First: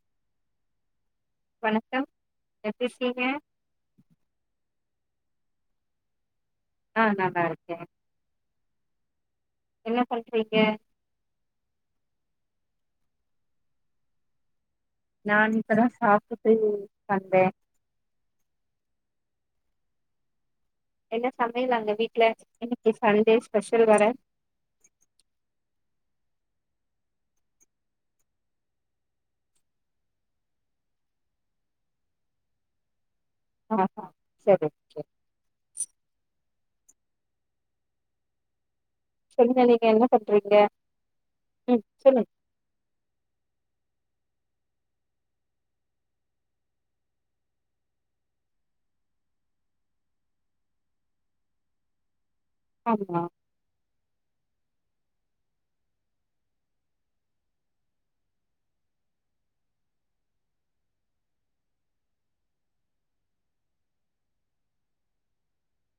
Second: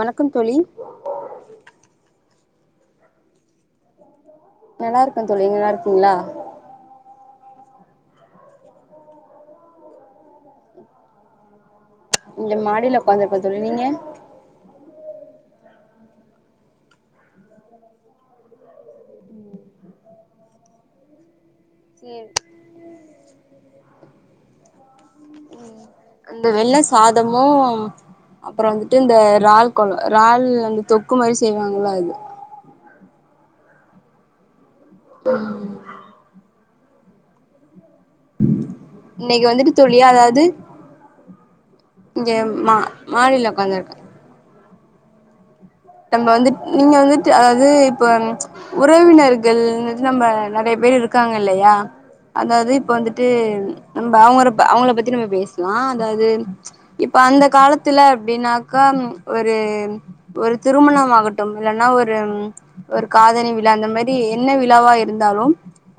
வணக்கம் தோழி வணக்கம் எப்டி இருக்கிங்க நல்லா இருக்கன் தோழி நீங்க நல்லா இருக்கிங்ளா ஆன் நல்லா இருக்கேன் என்ன பண்றீங்க இந்த மாடியில ஒக்காந்துருக்க தோழி நீங்க நான் இப்பதா சாப்ட்டு வந்தே என்ன சமையல் அந்த வீட்ல சேரி இன்னைக்கி சண்டே ஸ்பெஷல் வேற அந்த வெள்ள சாதமு அப்றோந்துட்டு இந்த றால் குழ றால் அந்த தொக்கு மாதிரி செய்வாங்கல்ல அது ஹ ஆன் செரி ம் இன்னைக்கு சொல்லுங்க வந்துட்டு நீங்க தோழி என்ன அதாது பண்றீங்க ம் சொல்லுங்க இங்க மா மாடில ஒக்காந்து இருக்கன் நம்ப வந்து நீங்க வந்துட்டு அதாது இப்ப உறவினர்கள் நம்ம நெறைய பேர் இருக்காங்க இல்லையா அதாது இப்ப ஆமா வந்துட்டு நம்ப அவங் அவங்கள பத்தி நம்ம பேஷ்லா அதாது இப்ப அந்த காலத்துல அப்டினாக்கா ஒரு உ ஒரு திருமணம் ஆகட்டும் இல்லன்னா ஒரு ஒரு காதணி விழா அந்த மெரி என்ன விழாவா இருந்தாலும்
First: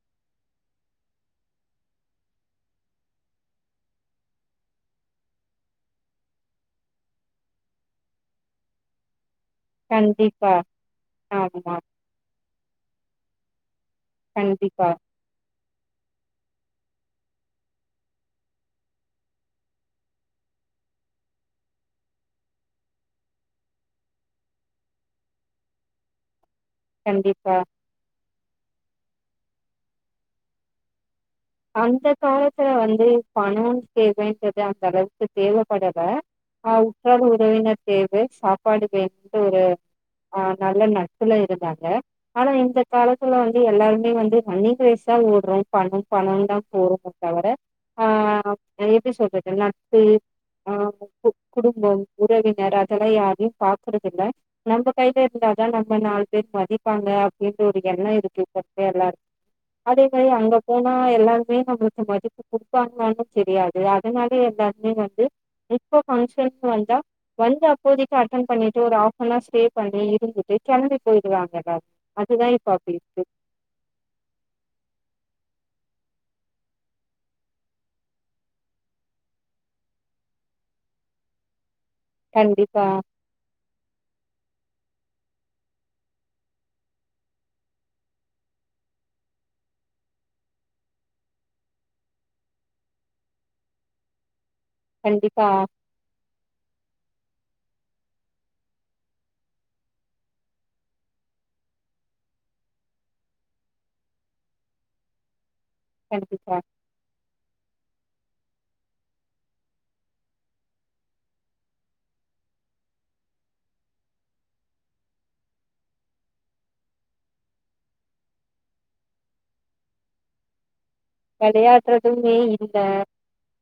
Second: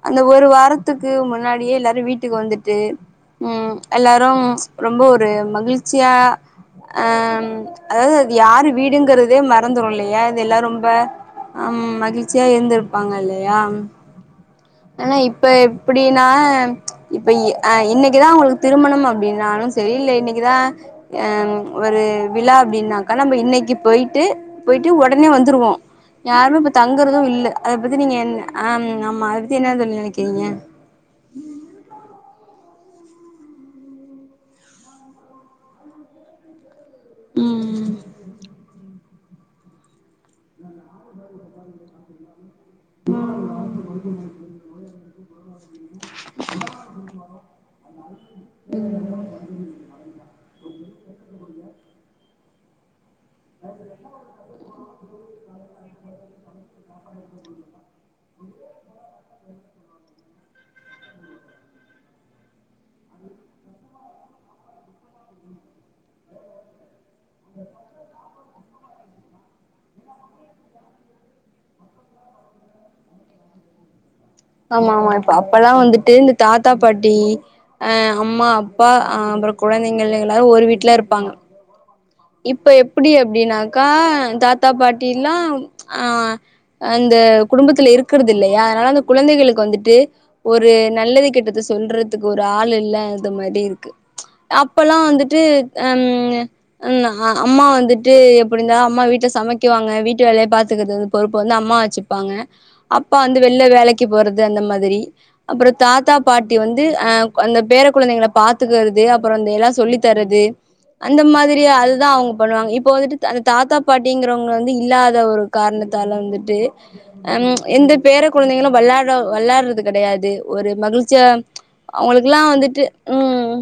அந்த ஒரு வாரத்துக்கு முன்னாடியே எல்லாரு வீட்டுக்கு வந்துட்டு ம் எல்லாரும் ரொம்ப ஒரு மகிழ்ச்சியா அன் அதாது அது யாரு வீடுங்கிற து மறந்துரு இல்லயா இத கண்டிப்பா எல்லா ரொம்ப ஆமா ஹம் மகிழ்ச்சியா இருந்துருப்பாங்க இல்லயா கண்டிப்பா ஆனா இப்ப எப்டினா இப்ப எ இன்னிக்குதா உங்ளுக்கு திருமணம் அப்டின்னாலு சரி இல்ல இன்னிக்குதா அம் ஒரு விழா அப்டினாக்கா நம்ம இன்னிக்கு போயிட்டு போயிட்டு ஒடனே வந்துருவோ யாரும் இப் தங்குறதும் இல்ல கண்டிப்பா அத பத்தி நீங்க அம் ஆமா அத பத்தி என்ன தோழி நெனைக்கிறிங்க அந்த காலத்துல வந்து பணம் தேவைன்றது அந்த அளவுக்கு தேவபடல ஆ உட்ரார் உறவினர் ம் தேவ சாப்பாடு வே ஒரு அ நல்ல நட்புல இருந்தாங்க ஆனா இந்த காலத்துல வந்து எல்லாருமே வந்து ரன்னிங் ரேஸா ஓட்றோ பணோ ந்தா போது தவர ஆ ஆ எப்டி சொல்றது நட்பு அ கு குடும்பம் உறவினர் அதெல்லா யார் தியு பாக்றதில்ல நம்ப கையில இருந்தாதா நம்ம நாலு பேர் மதிப்பாங்க அப்டின்ற ஒரு எண்ணோ இருக் து பத்தே எல்லாருக் அதே மாரி அங்க போனா எல்லாருமே நம்மள்கு மதிப்பு குடுப்பாங்ளானு தெரியாது அதனால எங்க அண்ணி வந்து இப்ப ஃபங்ஷன் வந்தா வ இங்க அப்போதிக்கு அட்டன் பண்ணிட்டு ஒரு ஆப் எல்லா ஸ்டே பண்ணி இருந்துட்டு கெளம்பி போயிருவாங்கல்ல அதுதா இப்ப அப்டி இருக்கு ஆமா ஆமா இப்ப அப்பல்லா வந்துட்டு இந்த தாத்தா பாட்டி அ அம்மா அப்பா அ அப்றோ கொழந்தைங்கல்ல எல்லாரு ஒரு வீட்ல இருப்பாங்க இப்ப கண்டிப்பா எப்டி அப்டினாக்கா தாத்தா பாட்டில்லா ம்ச் அ அந்த குடும்பத்துல இருக்கறதில்லையா அதனால அந்த குழந்தைகளுக்கு வந்துட்டு ஒரு நல்லது கெட்டது சொல்றதுக்கு ஒரு ஆள் இல்லாத மாரி இருக்கு ம்ச் அப்பல்லா வந்துட்டு கண்டிப்பா அம் ம் அ அம்மா வந்துட்டு எப்டிந்தா அம்மா வீட்ல சமைக்குவாங்க வீட்டு வேலய பாத்துகற்து பொறுப்பு வந்து அம்மா ச்சுப்பாங்க அப்பா வந்து வெல்ல வேலைக்கு போறது அந்த மாதிரி அப்புற தாத்தா பாட்டி கண்டிப்பா வந்து அ அந்த பேர குழந்தைகள பாத்துக்கறது அப்றோ இந்த எல்லா சொல்லி தரது அந்த மாதி ரி அதுதா அவுங்க பண்ணுவாங்க இப்ப வந்துட்டு த அந்த தாத்தா பாட்டிங்றவுங்க வந்து இல்லாத ஒரு காரணத்தால வந்துட் டு அம் ம்ச் எந்த பேர கொழந்தைங்களு வெள்ளாட வெள்ளாட்றது கெடையாது ஒரு மகிழ் ச்ச வெளையாடுறதுமே அவுங்களுகெல்லா இல்ல வந்துட்டு ம்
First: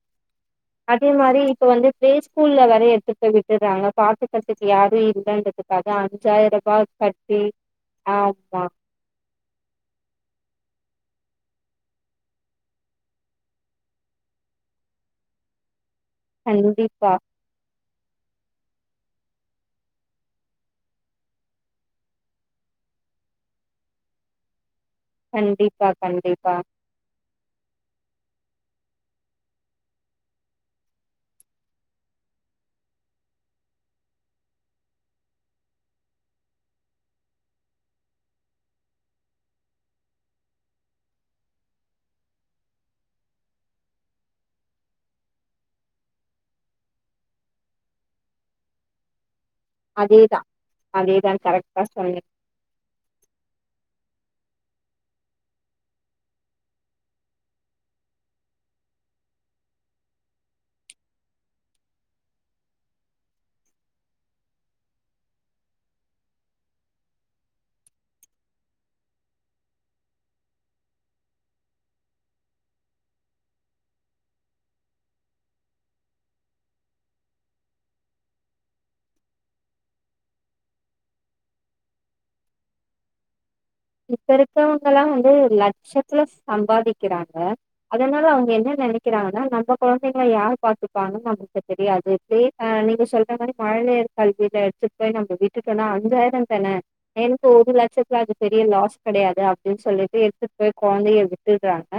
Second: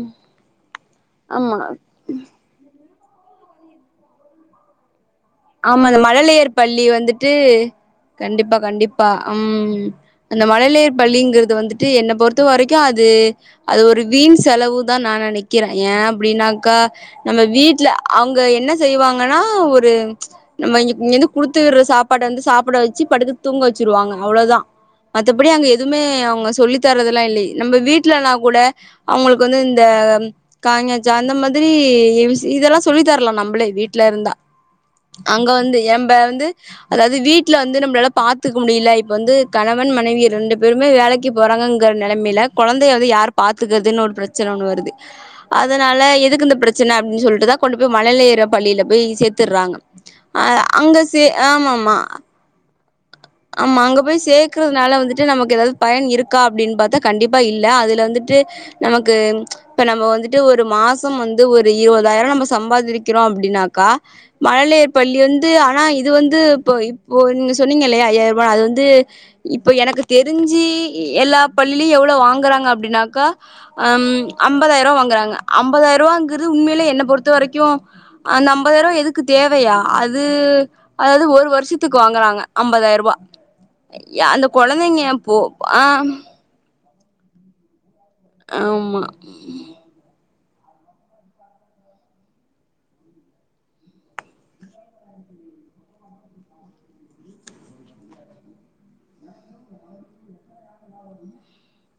அதே மாரி ஆமா இப்ப வந்து ஃப்ளே ஸ்கூல்ல வேர எத்துட் போய் விட்டுறாங்க பாத்துக்கற்துக்கு யாரு இல் ஆமா அந்த மழலையர் பள்ளி வந்துட்டு கண்டிப்பா ஆமா கண்டிப்பா அம் அந்த மழை லையர் பள்ளிங்கிறது வந்துட்டு என்ன பொறுத்த வரைக்கு அது அது ஒரு வீண் செலவு தா நா நெனைக்கிறே ஏ அப்டினாக்கா கண்டிப்பா நம்ம வீட்ல அங்க என்ன செய்வாங்கனா ஒரு ம்ச் நம்ம இங்க இங்கிருந்து குடுத்து விட்ற சாப்பாட வந்து சாப்ட வச்சி படுத்து தூங்க வச்சிருவாங்க அவ்ளோதா மத்தபடி அங்க கண்டிப்பா எதுமே அவுங்க கண்டிப்பா சொல்லி தர்றது எல்லா இல்லை நம்ப வீட்ல ந வூல அவுங்களுக்கு வந்து இந்த க ங ச அந்த மாதிரி ஏ பி சி இதெல்லா சொல்லி தரலனா நம்பளே வீட்ல இருந்தா அங்க வந்து ஏம்ப வந்து அதாவது வீட்ல வந்து நம்மளால பாத்துக்க முடியில இப்ப வந்து கணவன் மன னைவி ரெண்டு பேருமே வேலைக்கு போறாங்கங்கற நெலமையில கொழந்தைய வந்து யார் பாத்துக்கற்துன் ஒரு பிரச்சன ஒன்னு வருது அதனால எதுக்கு இந்த பிரச்சன அப்டின் சொல்ட்டுதா கொண்டு போய் மழலையர் பள்ளியில போய் சேத்துர்ரா அதேதா அ அங்க செ அதேதான் கரெக்டா ஆமாமா சொன்னீங்க ஆமா அங்க போய் சேக்கர்துனால வந்துட்டு நமக்கு ஏதாவது பயன் இருக்கா அப்டின் பாத்தா கண்டிப்பா இல்ல அதுல வந்துட் டு நமக்கு ம்ம் இப்ப வந்துட்டு ஒரு மாசோம் வந்து ஒரு இருவதாயிர நம்ப சம்பாதிரிக்கிறோ அப்டினாகா மழலையர் பள்ளி வந்து ஆனா இது வந்து இப்ப இப்போ நீங்க சொன்னீங்க இல்லயா ஐயார்ருவா அது வந்து இப்ப எனக்கு தெரிஞ்சி எல்லா பள்ளி எவ்ளோ வாங்குறாங்க அப்டின்னா க அம் அம்பதாயிரோ வாங்குறாங்க அம்பதாயிரூவாங்கிற்து உண்மையிலே என்ன பொறுத்த வரைக்கு அந்த அம்பதாயிரூவா எதுக்கு தேவையா அது அதாவது ஒரு வருஷத்துக்கு வாங்குறாங்க அம்பதாயிரோ வா இப்ப இருக்கவங்கல்லா வந்து ஆ லட்சத்துல சம்பாதிக் க்கிறாங்க அதனால அவுங்க என்ன ஆமா நெனைக்கிறாங்னா நம்ப கொழந்தைகள யார் பாத்துப்பாங்கன் நமக்கு அத் தெரியாது தே அ நீங்க சொல்ற மாரி மழலையர் கல்வியில எடுத்துட்டு போய் நம்ப வீட்டு க்கனு அஞ்சாயிர தான டென் டு [unintelligible] லேக்ஸ் அது ஃப்ராஜெக்ட பெரிய லாஸ் கெடையாது அப்டின் சொல்லிட்டு எடுத்துட் போய் கொழந்தைய விட்டுறாங்க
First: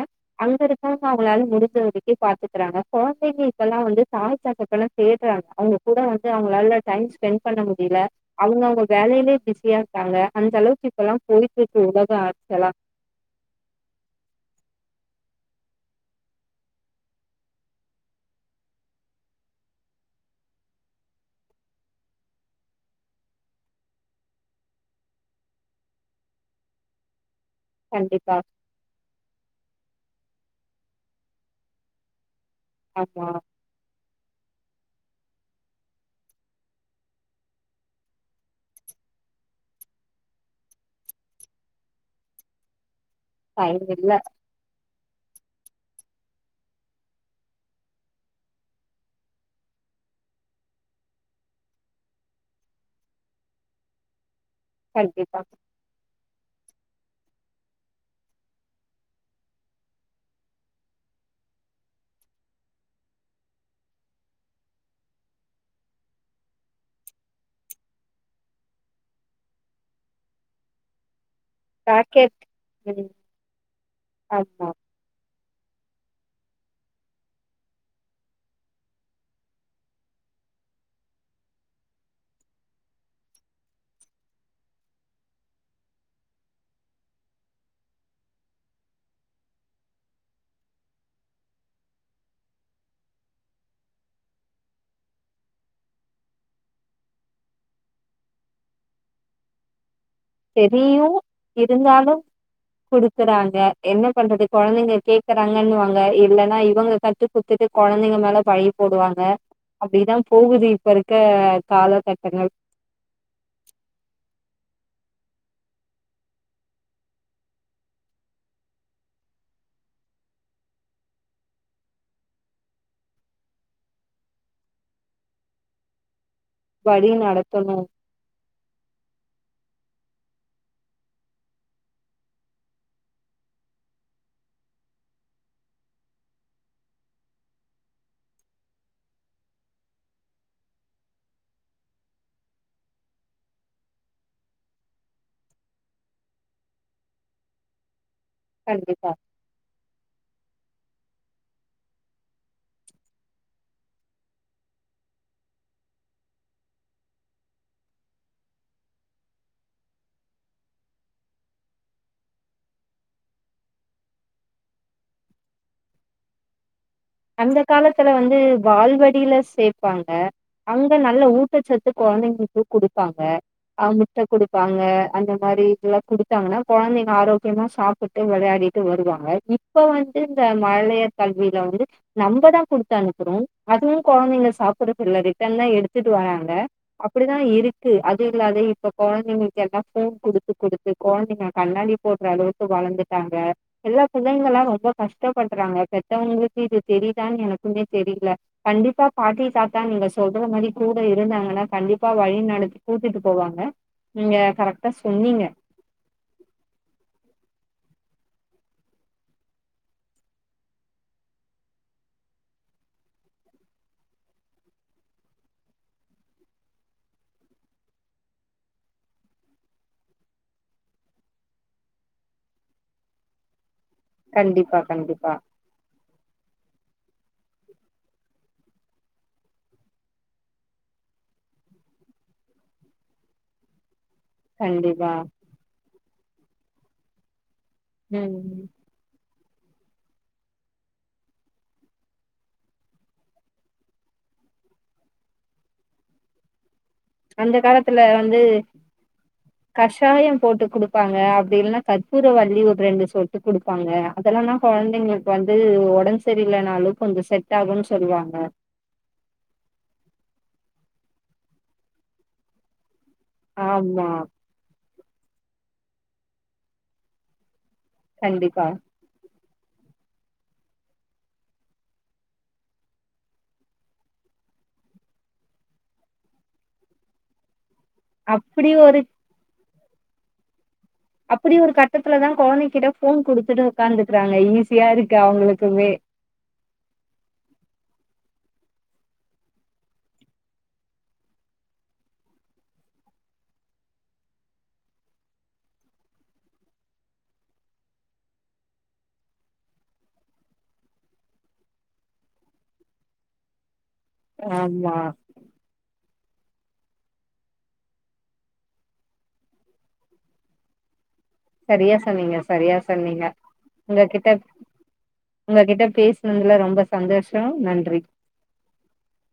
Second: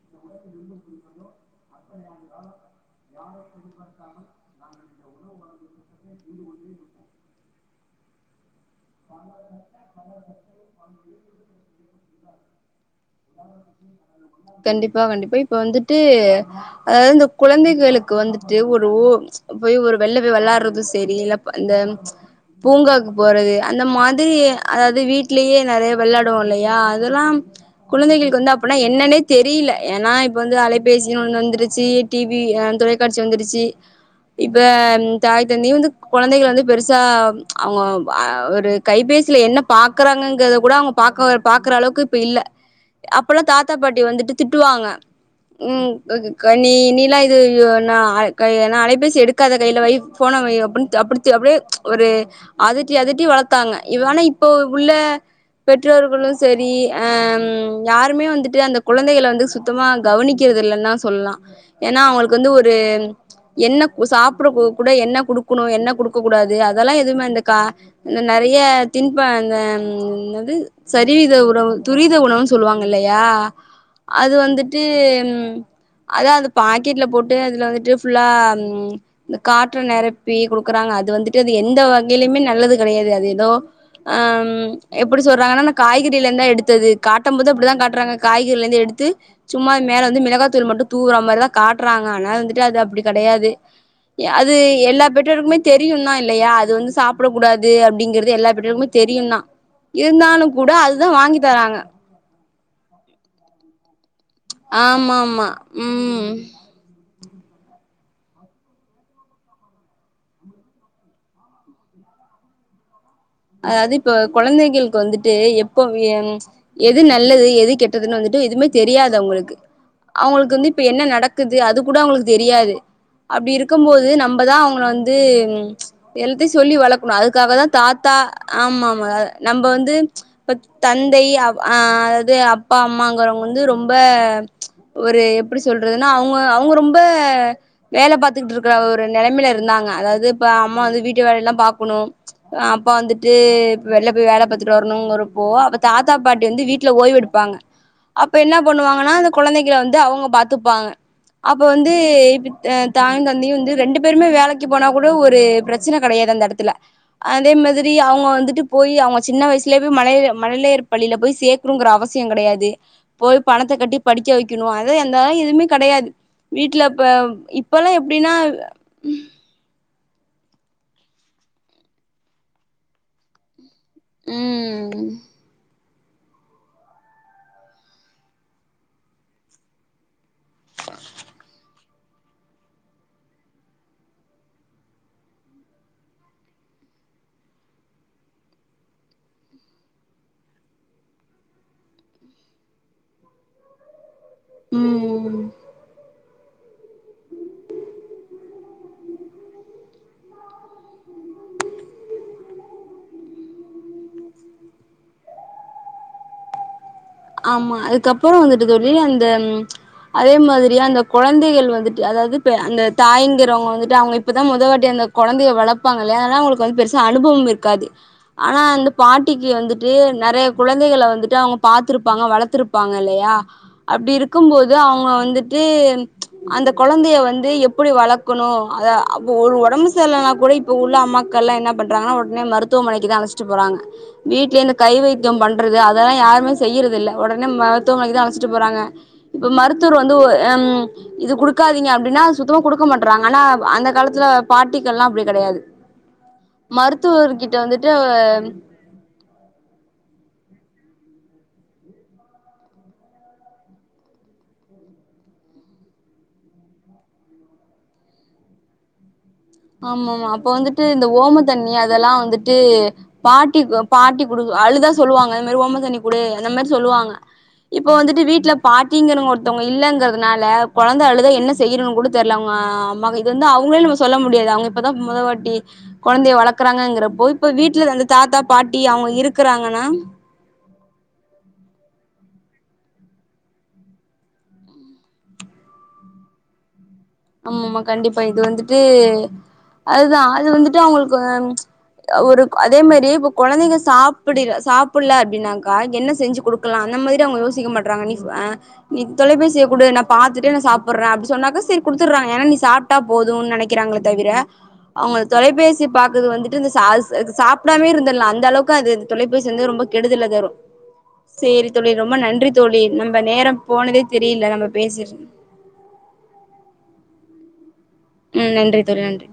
அங்க இருக்க அவுங்களால முடிஞ்ச வரைக்கு பாத்துக்கிறாங்க கொழந்தைங்க இப்பெல்லா வந்து தாய் தகப்பன தோட்றாங்க அவுங்க கூட வந்து அவ அவங்களால டைம் ஸ்பெண் பண்ண முடிய அவங்க அவங்க வேலையிலே பிஸியா இருக்காங்க அந்த அளவுக்கு இப்பல்லாம் போயிட்டு இருக்கு உலக ஆக்சுவலா கண்டிப்பா கண்டிப்பா இப்ப வந்துட்டு அதாவது இந்த குழந்தைகளுக்கு வந்துட்டு ஒரு ஊர் போய் ஒரு வெள்ள போய் விளாடுறதும் சரி அப் இந்த பூங்காக்கு போறது அந்த மாதிரி அதாவது வீட்லயே நிறைய விளையாடுவோம் இல்லையா அதெல்லாம் கண்டிப்பா குழந்தைகளுக்கு வந்து அப்பன்னா என்னன்னே தெரியல ஏன்னா இப்ப வந்து அலைபேசி வந்துருச்சு டிவி தொலைக்காட்சி ஆமா வந்துருச்சு இப்ப தாய் தந்தையும் வந்து குழந்தைகள் வந்து பெருசா அவங்க ஒரு கைபேசியில என்ன பாக்கறாங் ங்கறத கூட அவங்க பாக் பாக்குற அளவுக்கு இப்ப இல்ல அப்பல்லாம் தாத்தா டைம் பாட்டி இல்ல வந்துட்டு திட்டுவாங்க ம் கனி இனிய்ல இது ந [unintelligible] அலைபேசி எடுக்காத கையிலவெய் போன் [unintelligible] அப்படியே ஒரு அதட்டி அதட்டி வளத்தாங்க இவனா இப்ப இப்போ உள்ள கண்டிப்பா பெற்றோர்களும் சரி அ யாருமே வந்துட்டு அந்த குழந்தைகலா வந்து சுத்தமா கவனிக்கிறது இல்லைன்ன சொல்லலாம் ஏன்னா அவங்களுக்கு வந்து ஒரு என்ன சாப்பிட கூட என்ன கொடுக்கணும் என்ன கொடுக்க கூடாது அதெல்லாம் எதுவுமே இந்த கா நிறைய திண்பன் சரி இது துரித பாக்கெட் உணவுனு சொல்லுவாங்க ம் இல்லையா அது ஆமா வந்திட்டு அதான் அந்த பாக்கெட்ல போட்டு அதுல வந்துட்டு புல்லா காற்ற நிரப்பி கொடுக றாங்க அது வந்துட்டு அது எந்த வகையிலயுமே நல்லது கிடையாது அது ஏதோ ஹம் எப்படி சொல்றாங்கன்னா காய்கறில இருந்தான் எடுத்தது கா கட்டும் போது அப்படிதான் காட்டுறாங்க காய்கறில இருந்து எடுத்து சும்மா மேல வந்து மிளகா தூள் மட்டும் துவுற மாரிதா காட்றாங்கா அன வந்துட்டு அது அப்படி கிடையாது அது எல்லா பெற்றெருக்குமே தெரியும் தான் இல்லையா அது வந்து சாப்பிட கூடாது அப்படிங்கறது எல்லா பெற்றெருக்குமே தெரியும் தான் இருந்தாலும் கூட தெரியு அதுதான் வாங்கி தராங்க இருந்தாலு குடுக்குறாங்க என்ன பண்றது குழந்தைங்க ஆமா ஆமா கேக்குறாங்கன்னுவாங்க ம் இல்ன்னா இவங்க கத்து குத்துட்டு குழந்தைங்க மேல பழிய போடுவாங்க அப்படிதான் போகுது இப்ப இருக்க கால கட்டங்கள் அதாவது இப்ப குழந்தைகளுக்கு வந்துட்டு எப்போ எது நல்லது எது கெட்டதுன்னு வந்துட்டு எதுவுமே தெரியாது அவங்களுக்கு அவங்களுக்கு வந்து இப்ப என்ன நடக்குது அது கூட அவங்களுக்கு தெரியாது அப்படி இருக்கும் போது நம்மதான் அவங்கள வந்து உ எல்த்தையு சொல்லி வழி வளர்க்கணு அதுக்காகதா நடத்தணு தாத் ஆமா ஆமா நம்ம வந்து இப்ப தந்தை அதாவது அப்பா அம்மாங்கறவங்க வந்து ரொம்ப ஒரு எப்படி சொல்றதுன்னா அவங்க அவங்க ரொம்ப வேலை பாத்து ஒரு நிலைமில இருந்தாங்க அதாவது இப்ப அம்மா வந்து வீட்டு வேலை எல்லாம் பாக்கணும் அப் அப்பா வந்துட்டு வெளில போய் வேலை பாத்துட்டு வரணும்கிறப்போ அப்ப தாத்தா பாட்டி வந்து வீட்டுல ஓய்வு எடுப்பாங்க அப்ப என்ன பண்ணுவாங்கன்னா கண்டிப்பா அந்த குழந்தைகலா வந்து அவங்க பாத்துப்பாங்க அப்ப வந்து இப்ப தாயும் தந்தையும் வந்து ரெண்டு பேருமே வேலைக்கு போனா கூட ஒரு பிரச்சனை கிடையாது அந்த இடத்துல அதே மாதி சரி அவங்க வந்துட்டு போய் அவங்க சின்ன வயசுலேயே மழையை மழலையார் பள்ளியில போய் சேர்க்குங்கிற அவசியம் கிடையாது போய் பணத்தை கட்டி படிக்க வைக்கணும் அது எந்தா எதுவுமே கிடையாது வீட்டுல அந்த காலத்துல வந்து வால்வடில சேர் ப்பாங்க அங்க நல்ல ஊட்டச்சத்து குழந்தைங்களுக்கு கொடுப்பாங்க அ முட்டை கொடுப்பாங்க ம் அந்த மாதிரி இதல்லாம் கொடுத்தாங்கன்னா குழந்தைங்க ஆரோக்கியமா சாப்பிட்டு விளையாடிட்டு வருவாங்க இப்ப வந்து இந்த மழையர் கல்வியில வந்து நம்மதா கொடுத்து அனுப்புறோ அதுவும் குழந்தைங்க சாப்பிடுறதுல்ல ரிட்டன் தா எடுத்துட்டு வராங்க அப்டிதா இருக்கு அது இல்லாத இப்ப குழந்தைங்களுக்கு எல்லா போன் கொடுத்து கொடுத்து குழந்தைங்க கண்ணாடி போற அளவுக்கு வளர்ந்துட்டாங்க எல்லா பிள்ளைங்களா ரொம்ப ம் கஷ்டப்படுறாங்க பெத்தவங்களுக்கு இது தெரியதான்னு எனக்குமே தெரியல கண்டிப்பா பாட்டி தாத்தா நீங்க சொல்ற மாரி கூட இருந்தாங்கன்னா கண் கண்டிப்பா வழி நடத்தி கூட்டிடு போவாங்க நீங்க கரெக்டா சொன்னீங்க ஆ ஆமா அதுக்கப்பறோ வந்துட்டு தோழி அந்த அதே மாரியா அந்த குழந்தைகள் வந்துட்டு அதாவது அந்த தாய்ங்கிறவங்க வந்துட்டு அவங்க இப்பதா மொதவாட்டி அ ந்த குழந்தையை வளர்பாங்கள அத அவங்களுக்கு வந்து பெருசா அனுபவம் இருக்காது ஆனா அந்த பாட்டிக்கு வந்துட்டு நறைய குழந்தைகளை வந்துட்டு அவங்க பாத்துருப்பாங்க வளர்த்துருப்பாங்க இல்லையா அப்டி இருக்கும்போது கண்டிப்பா அவங்க கண்டிப்பா வந்துட்டு அந்த குழந்தைய வந் து எப்டி வளக்கணு அத அப்ப ஒரு ஒடம்பு சரில்லனா கூட இப்ப உள்ள அம்மாக்கல்லா என்ன பண்றாங்கன்னா ஒட்னே மருத்துவமனைக்கு தா அழைச்சிட்டு போறாங்க வீட்லயே இந்த கை கண்டிப்பா வைத்தியம் பண்றது அதெல்லா யாருமே செய்யறது இல்ல உடனே மரு த்துவமனைக்கு தா ம் அழச்சுட்டு ம். போறாங்க இப்ப மருத்துவர் வந்து அம் இது குடுக்காதீங்க அப்டின்னா சுத்தமா குடுக்க மாட்டறாங்க ஆனா அந்த காலத்துல ப பாட்டிகள் எல்லா அப்டி கிடையாது ஆ அந்த காலத்துல வந்து கஷாயம் போட்டு கொடுப்பாங்க அப்டி இல்ன்னா கற்பூர வள்ளி ஒரு ரெண்டு சொட்டு குடுப்பாங்க அதெல்லா தா குழந்தைங்களுக்கு வந் து ஒடன்பு சரியில்லனாலு கொஞ்ச செட் ஆகுன் சொல்லுவாங்க ஆமா ஆமா அப்ப வந்துட்டு இந்த ஓம தண்ணி அதெல்லா வந்துட்டு பாட்டி ஆமா பாட்டி குடு அழுதா சொல்லுவாங்க அந்த மாரி ஓமத்தண்ணி குடு அந்த மாரி சொல்லுவாங்க இப்போ வந்துட்டு வீட்டுல கண்டிப்பா பாட்டிங்கறங்க ஒரு த்தவங்க இல்லங்கறதுனால கொழந்த அழுத என்ன செய்யம்னு கூட தெரியல அவங்க அம்மா இது வந்து அவங்கள நம்ம சொல்ல மு டியாது அவங்க இப்தா மொதவாட்டி குழந்தையை வளர்க்கறாங்கபோ இப்ப வீ வீட்டுல அந்த தாத்தா அப்டி பாட்டி ஒரு அவங்க இருக்கறாங்கன்னா அப்டி ஒரு கட்டத்துலதா கொழந்தைகிட்ட ஃபோன் குடுத்துட்டு உக்கார்ந்துக்கறாங்க ஈஸியா இருக்கு அவுங்களுக்மே ஆ ஆமா ஆமா கண்டிப்பா இது வந்துட்டு அதுதா அது வந்துட்டு அவங்களுக்கு ஒரு அதே மாரி இப்ப கொழந்தைங்க சாப்பிட சாப்புல அப்டினாக்கா என்ன செஞ்சு கொடுக்கலா நம்ம இத அவங்க யோசிக்க மாட்ராங்க நீ அ நீ தொலைபேசிய கூடு நா பாத்துட்டே சாப்பிடுறே அப்டி சொன்னாக்க சரி குடுத்துடுறாங்க ஏன்னா நீ சாப்ட்டா போதும்னு நெனைக்கிறாங்கள தவிர ஆமா அவங்க தொலைபேசி பாக்குது வந்துட்டு இந்த சாஸ் சாப்பிடாமே இருந்தடலா அந்த அளவுக்கு அது தொலைபேசி வந்து ரொம்ப கெடுதலதரு சேரி தோழி சரியா ரொம்ப சொன்னீங்க நன்றி சரியா தோழி நம்ம சொன்னீங்க நேரம் போனதே உங்ககிட்ட தெரியல நம்ம பேசிற் உங்ககிட்ட பேசுனதுல ரொம்ப சந்தோஷ நன்றி ம் நன்றி தோழி நன்றி